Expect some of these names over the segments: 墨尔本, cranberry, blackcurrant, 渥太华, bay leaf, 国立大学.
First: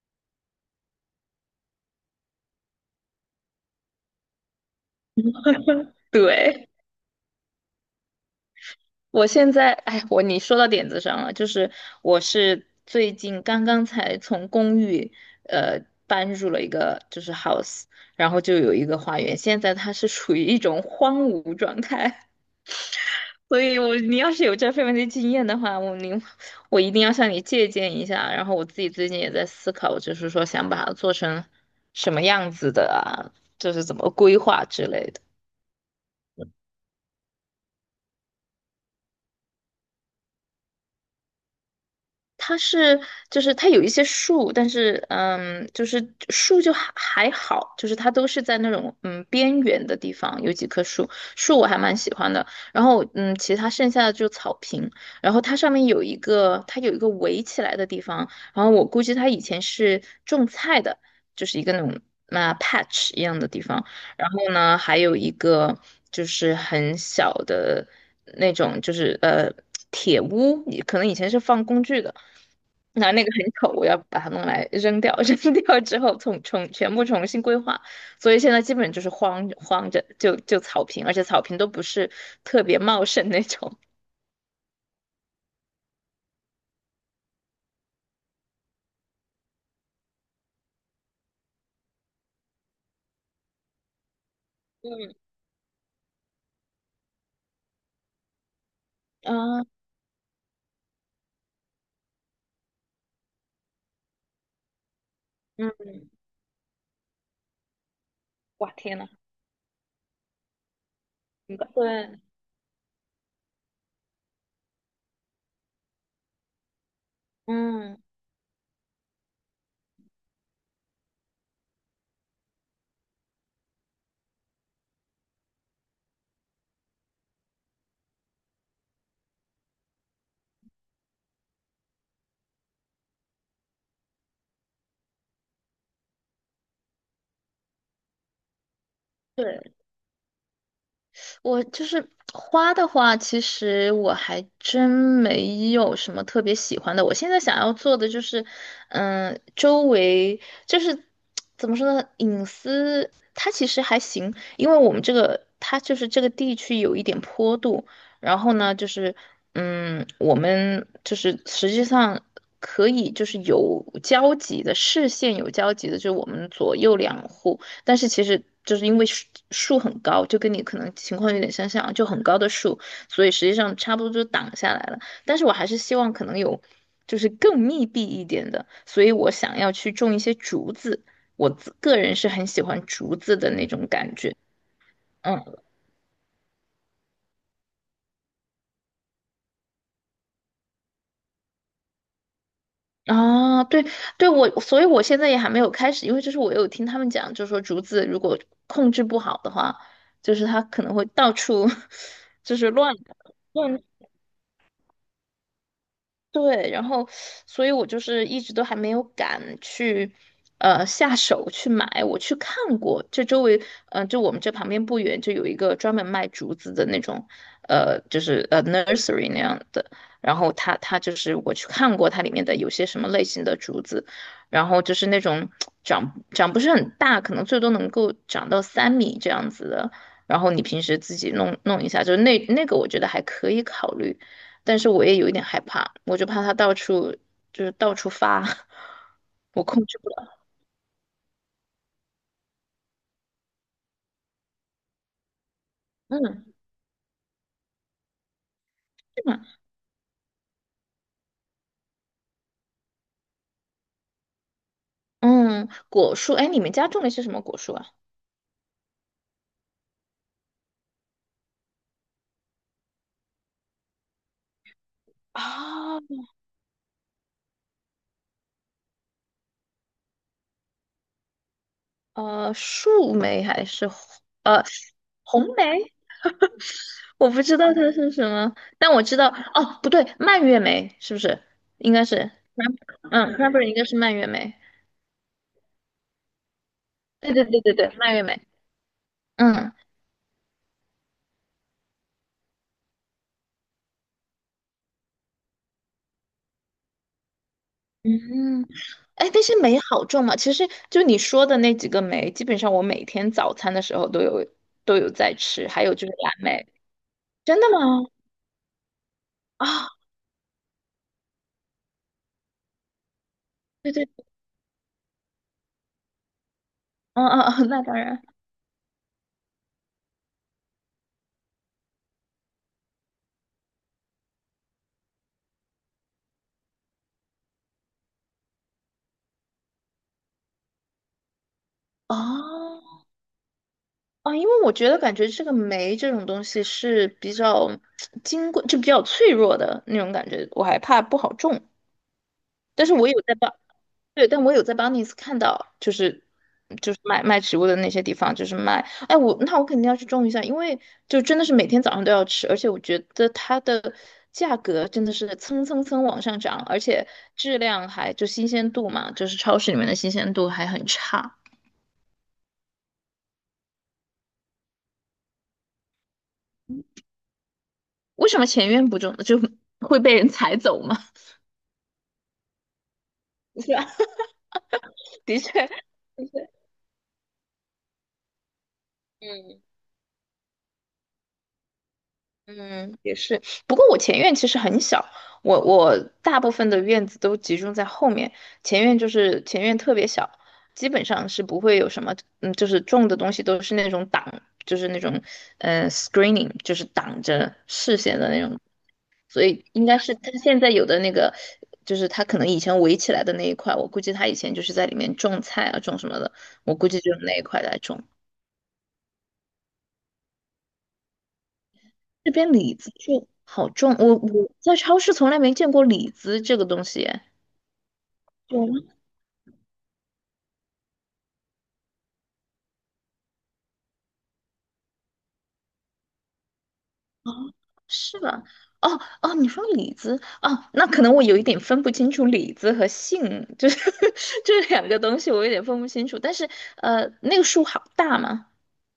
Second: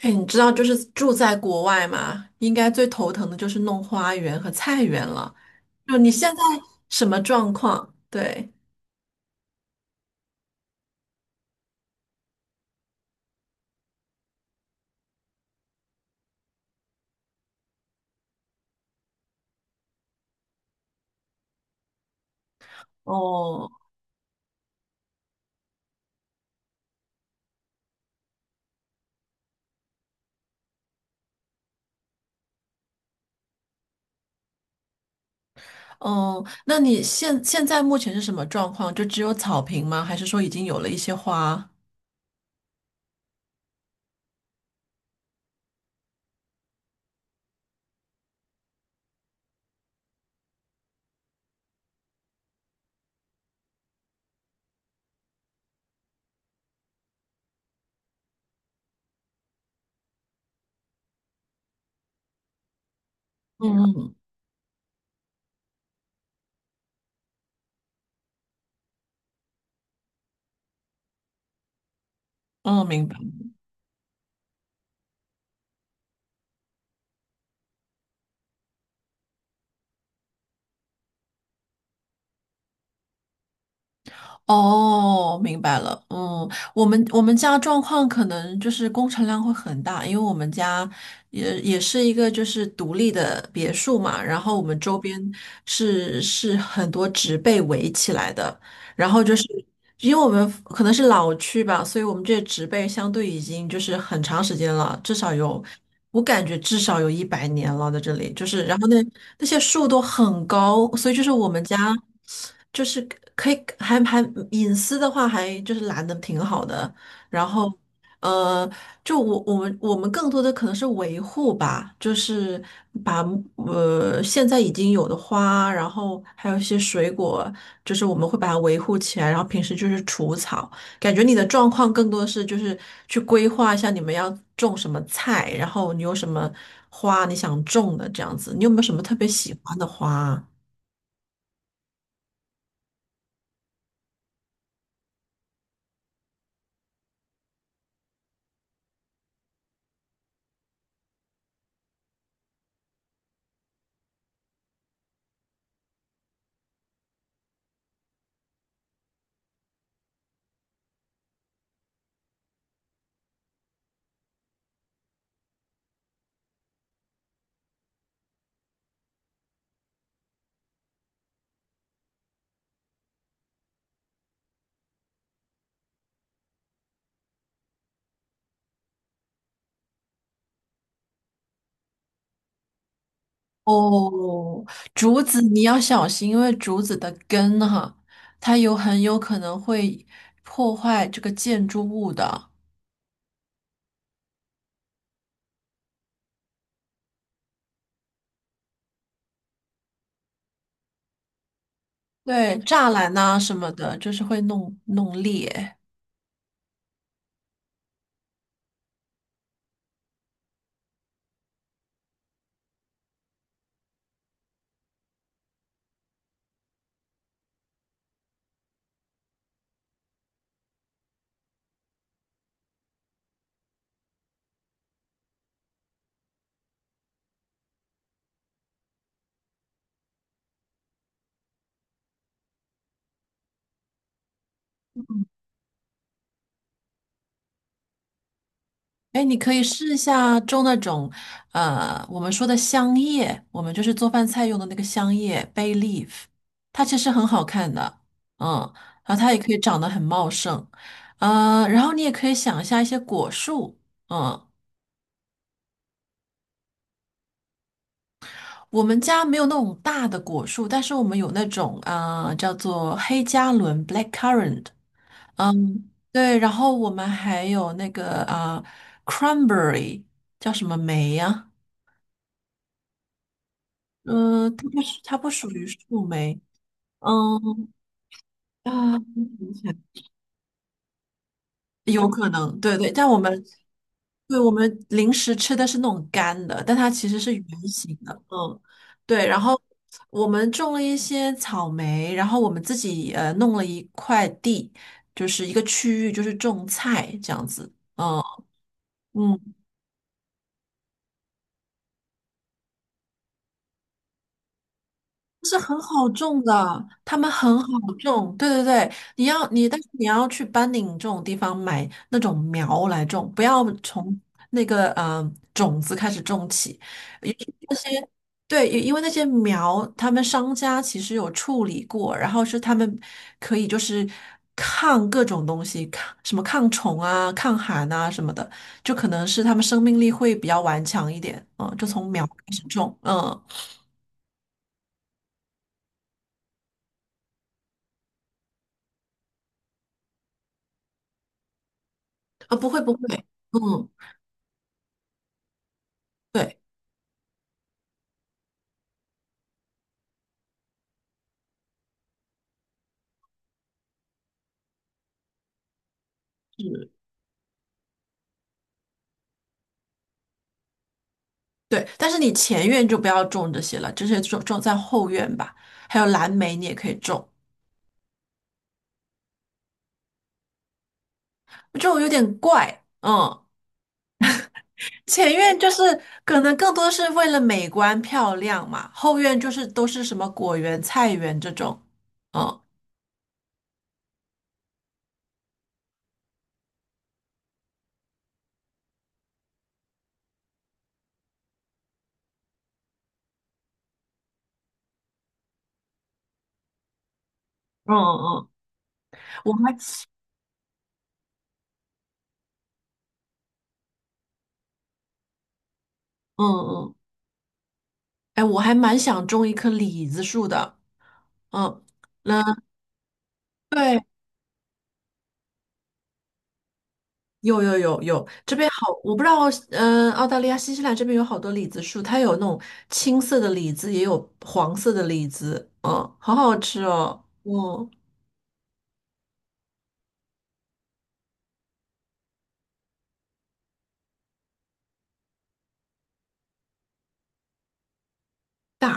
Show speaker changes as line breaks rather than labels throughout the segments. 哎，你知道就是住在国外嘛，应该最头疼的就是弄花园和菜园了。就你现在
对，
什么状况？对，
我现在，哎，你说到点子上了，就是我是最近刚刚才从公寓，搬入了一个就是 house，然后就有一个花园，现在它是处于一种荒芜状态。所
哦，
以你要是有这方面的经验的话，我一定要向你借鉴一下，然后我自己最近也在思考，就是说想把它做成什么样子的啊，就是怎么规划之类的。
哦，那你现在目前是什么状况？就只有草坪吗？还是说已经有了一些花？
它是就是它有一些树，但是就是树就还好，就是它都是在那种边缘的地方有几棵树，树我还蛮喜欢的。然后其他剩下的就草坪，然后它上面有一个围起来的地方，然后我估计它以前是种菜的，就是一个那种 patch 一样的地
嗯
方。
嗯，
然后呢，还有一个就是很小的那种，就是铁屋，可能以前是放工具的。
哦，明
那
白。
那个很丑，我要把它弄来扔掉，扔掉之后全部重新规划，所以现在基本就是荒着就草坪，而且草坪都不是特别茂盛那种。
哦，明白了。嗯，我们家状况可能就是工程量会很大，因为我们家也是一个就是独立的别墅嘛，然后我们周边
嗯，
是很多植被围起来的，然后就是。
啊，
因为我们可能是老区吧，所以我们这些植被相对已经就是很长时间了，至少有，
嗯，
我感觉至少有100年了，在这里就是，
哇，
然后那
天呐。
那些树都很高，所以就是我们家
对，
就是可以还隐私的话还就是拦的挺好的，然后，
嗯。
呃，就我们更多的可能是维护吧，就是把现在已经有的花，然后还有一些水果，就是我们会把它维护起来，然后平时就是除草。感觉你的状况更多的是就是去规划一下你们要种什么菜，然后你有什么花你想种的这样子。你有没有什么特别喜
对。
欢的花啊
我就是花的话，其实我还真没有什么特别喜欢的。我现在想要做的就是，周围就是怎么说呢，隐私它其实还行，因为我们这个它就是这个地区有一点坡度，然后呢，就是我们就是实际上。可以，就是有交集的视线有交集的，就是我们左右两户，但是其实就是因为树很高，就跟你可能情况有点相像啊，就很高的树，所以实际上差不多就挡下来了。但是我还是希望可能有就是更密闭一点的，所以我想要去种一些竹子。我自个人是很喜欢竹子的那种感觉。
哦，竹
嗯，
子你要小心，因为竹子的根哈，它有很有可能会破坏这个建筑物的，
啊，对对，所以我现在也还没有开始，因为就是我有听他们讲，就是说竹子如果控制不好的话，就是它可能会到处。 就
对，
是
栅
乱
栏呐、什么
乱
的，就是会弄裂。
对，然后，所以我就是一直都还没有敢去，下手去买。我去看过，这周围，就我们这旁边不远就有一个专门卖竹子的那种，就是nursery 那样的。然后它就是我去看过它里面的有些什么类型的竹子，然后就是那种长不是很大，可能最多能够长到3米这样子的。然后你平时自己弄弄一下，就是那个我觉得还可以考虑。但是我也有一点害怕，我就怕它到处就是到处发。
哎，你可以
我控
试一
制不了。
下种那种，我们说的香叶，我们就是做饭菜用的那个香叶 bay leaf，
嗯，
它其实很好看的，嗯，然后
是
它也
吗？
可以长得很茂盛，嗯，然后你也可以想一下一些果树，嗯。
嗯，果树，哎，你们家种的是什么果树啊？
我们家没有那种大的果树，但是我们有那种啊叫做黑加仑 （blackcurrant），嗯，
啊，
对，然后我们还有那个啊 cranberry，叫什么梅呀、
树莓还是
嗯、
呃
它不是它不属
红
于
莓？
树莓，
我不知
嗯
道它是什么，但
啊，
我知道哦，不对，蔓越莓是不是？应该
有可
是。
能，对对，但我
嗯， c
们
r a n b e r r y 应该是蔓越
对我
莓。
们零食吃的是那种干的，但它其实
对
是
对
圆
对对对，
形的，
蔓越莓。
嗯，对。然后
嗯。
我们种了一些草莓，然后我们自己弄了一块地，就是一个区域，就是种菜这样子，嗯
嗯，哎，但
嗯。
是酶好种吗？其实就你说的那几个酶，基本上我每天早餐的时候都有在
是
吃，
很
还有就
好
是蓝
种
莓。
的，他们很
真
好
的吗？
种。对对对，你要你，但是
啊、
你要去班宁这种地方买那种苗来种，不要
对对，
从那个种子开始种起。
嗯
尤
嗯
其
嗯，
那
那当
些
然。
对，因为那些苗，他们商家其实有处理过，然后是他们可以就是抗各种东西，抗什么抗虫啊、抗寒啊什么的，就可能是他们生命力会比较顽强一点。嗯，就从苗开始
哦
种。嗯，
哦，因为我觉得感觉这个酶这种东西是比较 金贵，就比较脆弱的那种感觉，我还怕不好种。
啊，不会
但
不
是
会。
我有在帮，
嗯，
对，但我有在 b 尼斯看到，就是
对，
就是卖植物的那些地方，就是卖。哎，我肯定要去种一下，因为就真的是每天早上都要吃，而且我觉得它的价格真的是蹭蹭蹭往上涨，而
嗯，
且质量还就新鲜度嘛，就是超市里面的新鲜度还很差。
对，但是你前院就不要种这些了，这些种在后院吧。还有蓝莓，你也可以种，
为什么前院不种就会被人 踩走吗？
就有点怪，嗯。
是吧？
前
的
院
确。
就是可能更多是为了美观漂亮嘛，后院就
嗯，
是都是什么果园、菜园这种，嗯
嗯，也是。不过我前院其实很小，我大部分的院子都集中在后面，前院特别小，基本上是不会有什么，嗯，就是种的东西都是那种挡，就是那种screening，就是挡着
嗯
视线的那
嗯，
种，所
我
以
还
应该是他现在有的那个，就是他可能以前围起来的那一块，我估计他以前就是在里面种菜啊，种什么的，
嗯
我估
嗯，
计就是那一块来种。
哎，我还蛮想种一棵李子树的，嗯，
这
那
边李子就好种，
对。
我在超市从来没见过李子这个东西。
有有有有，这
有
边
吗？
好，我不知道，嗯、澳大利亚、新西兰这边有好多李子树，它有那种青色的李子，也有黄色的李子，嗯，好好吃哦，嗯，
是吧？哦哦，你说李子哦，那可能我有一点分不清楚李子和杏，就是 这两个东西，我有点分不清楚。但是那个树好大嘛，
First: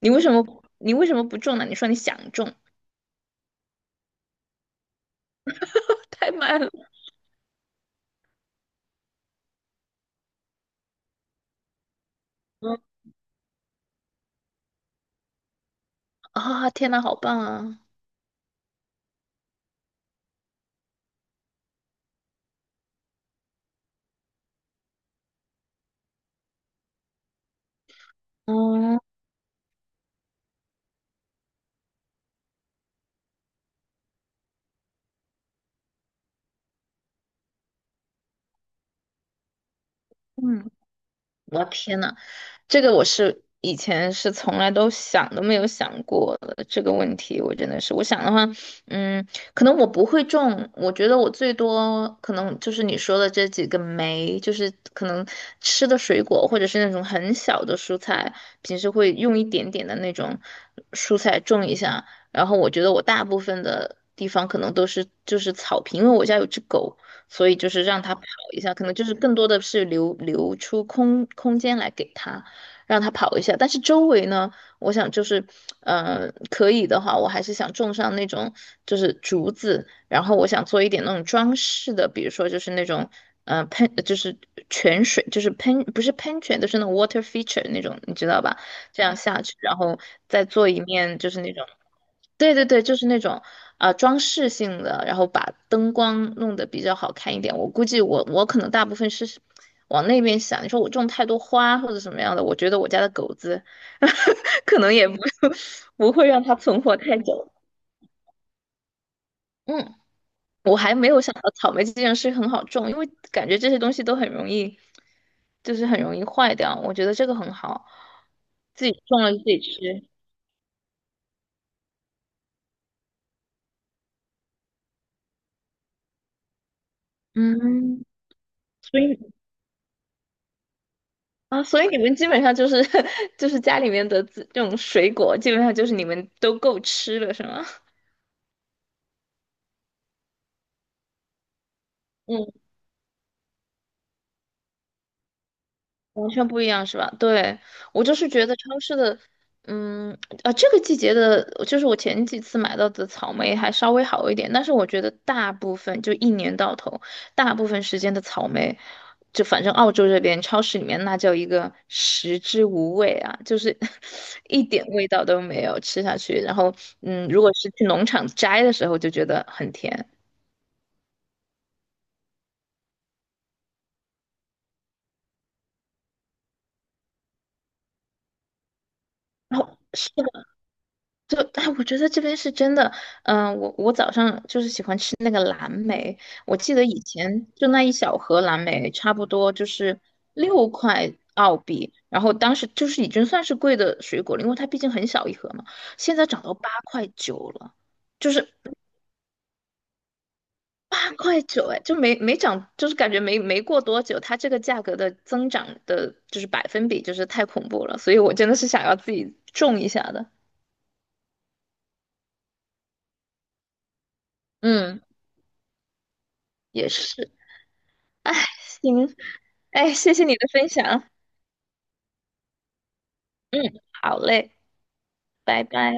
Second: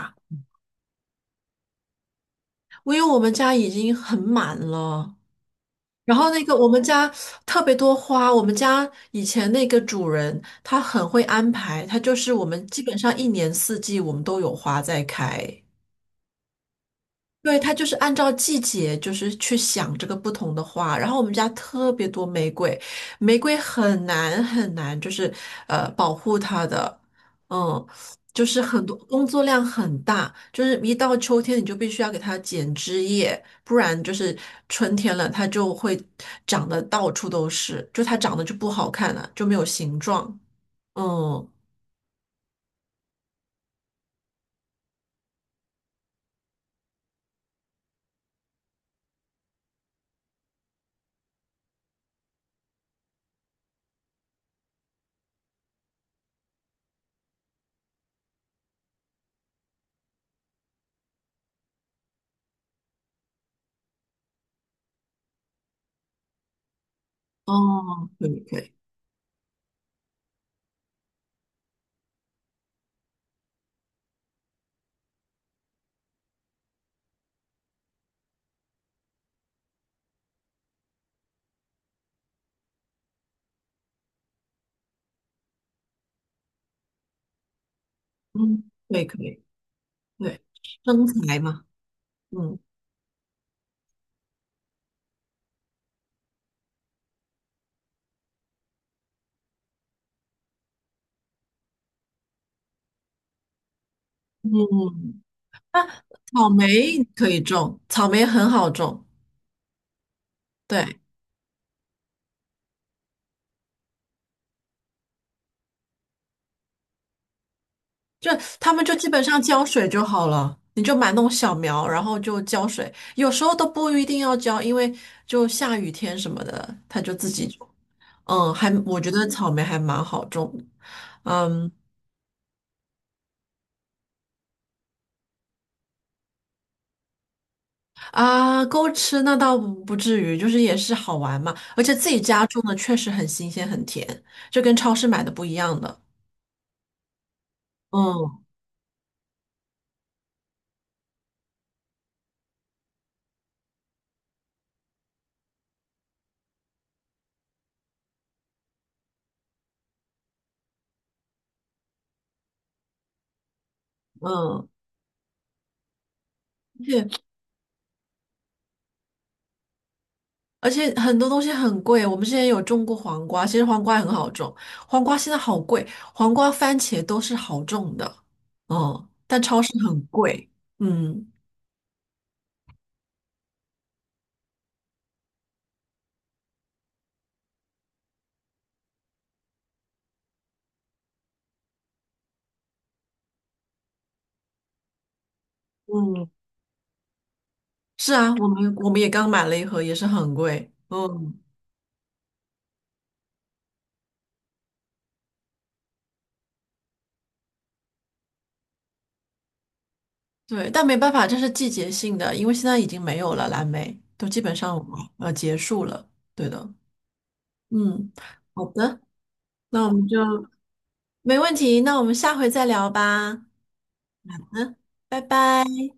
你为什么你为什么不种呢？你说你想种，
因为我们家已经很满了，然后
太
那个
慢
我们
了。
家特别多花，我们家以前那个主人他很会安排，他就是我们基本
嗯，
上一年四季我们都有花在开，
啊、天呐，好棒
对，它
啊！
就是按照季节，就是去想这个不同的花。然后我们家特别多玫瑰，玫瑰很难很难，就是保护它的，嗯，就是很多
哦，
工作量很大，就是一到秋天你就必须要给它剪枝叶，不然就是春天了它就会长得到处都是，就它长得就不好看了，就没有形状。
嗯，
嗯，
我的天呐，这个我是以前是从来都想都没有想过的这个问题，我真的是，我想的话，嗯，可能我不会种。我觉得我最多可能就是你说的这几个酶，就是可能吃的水果或者是那种很小的蔬菜，平时会用一点点的那种蔬菜种一下，然后我觉得我大部分的地方可能都是就是草坪，因为我家有只狗。所以就是让
哦，
它跑
可以可
一
以，
下，可能就是更多的是留出空间来给它。让它跑一下。但是周围呢，我想就是，可以的话，我还是想种上那种就是竹子，然后我想做一点那种装饰的，比如说就是那种，就是泉水，就是喷不是喷泉，就是那种 water feature 那种，你知道吧？
嗯，
这
对
样
可
下
以，
去，然后
对，
再做一
身
面就
材
是那
嘛，
种。对
嗯
对对，就是那种装饰性的，然后把灯光弄得比较好看一点。我估计我可能大部分是往那边想。你说我种太多花或者什么样的，我觉得我家的狗子 可能也不
嗯。啊，
不会让
草
它存活
莓
太
可以
久。
种，草莓很好种，
嗯，我还
对，
没有想到草莓这件事很好种，因为感觉这些东西都很容易，就是很容易坏掉。我觉得这个很好，
就他们
自己
就基
种
本
了自
上
己
浇水就
吃。
好了，你就买那种小苗，然后就浇水，有时候都不一定要浇，因为就下雨天什么的，它就自己种
嗯，
嗯，还我
所
觉
以
得草莓还蛮好种的
啊，
嗯
所以你们基本上就是 就是家里面的这种水果，基本上就是你们都够吃了，是吗？
啊，够吃那倒不至于，就是也是好玩嘛，而且自己家 种的确实很新鲜很甜，就跟超市买的不一样的。
完全不一样是吧？对，我就是
嗯
觉得超市的，嗯，这个季节的，就是我前几次买到的草莓还稍微好一点，但是我觉得大部分就一年到头，大部分时间的草莓，就反正澳洲这边超市里面那叫一个食之无味啊，就是 一
嗯，
点味道都没有，吃下去，然后
而且
如果是去农场摘的时候就觉得很甜，
而且很多东西很贵，我们之前有种过黄瓜，其实黄瓜也很好种，黄瓜现在好贵，黄瓜、番茄都是好种的，嗯，但
然
超市
后
很
是
贵，嗯，
就哎，我觉得这边是真的，嗯、我早上就是喜欢吃那个蓝莓，我记得以前就那一小盒蓝莓，差不多就是6块澳币，然后当时就是已经算是贵的水果了，因为它毕竟很小一盒嘛，现在
嗯，
涨到八块九了，
是
就
啊，我
是
们我们也刚买了一盒，也是很贵，
八
嗯，
块九，哎，就没涨，就是感觉没过多久，它这个价格的增长的就是百分比就是太恐怖了，所以我真的是想要自己种一下的，
对，但没办法，这是季节性的，因为现在已经没有了蓝莓，都基本上
嗯，
结束了，对的，
也是，
嗯，
哎，
好的，
行，
那我
哎，
们
谢
就
谢你的分享。
没问题，那我们下回再聊吧，好
嗯，好嘞，
的，拜
拜
拜。
拜。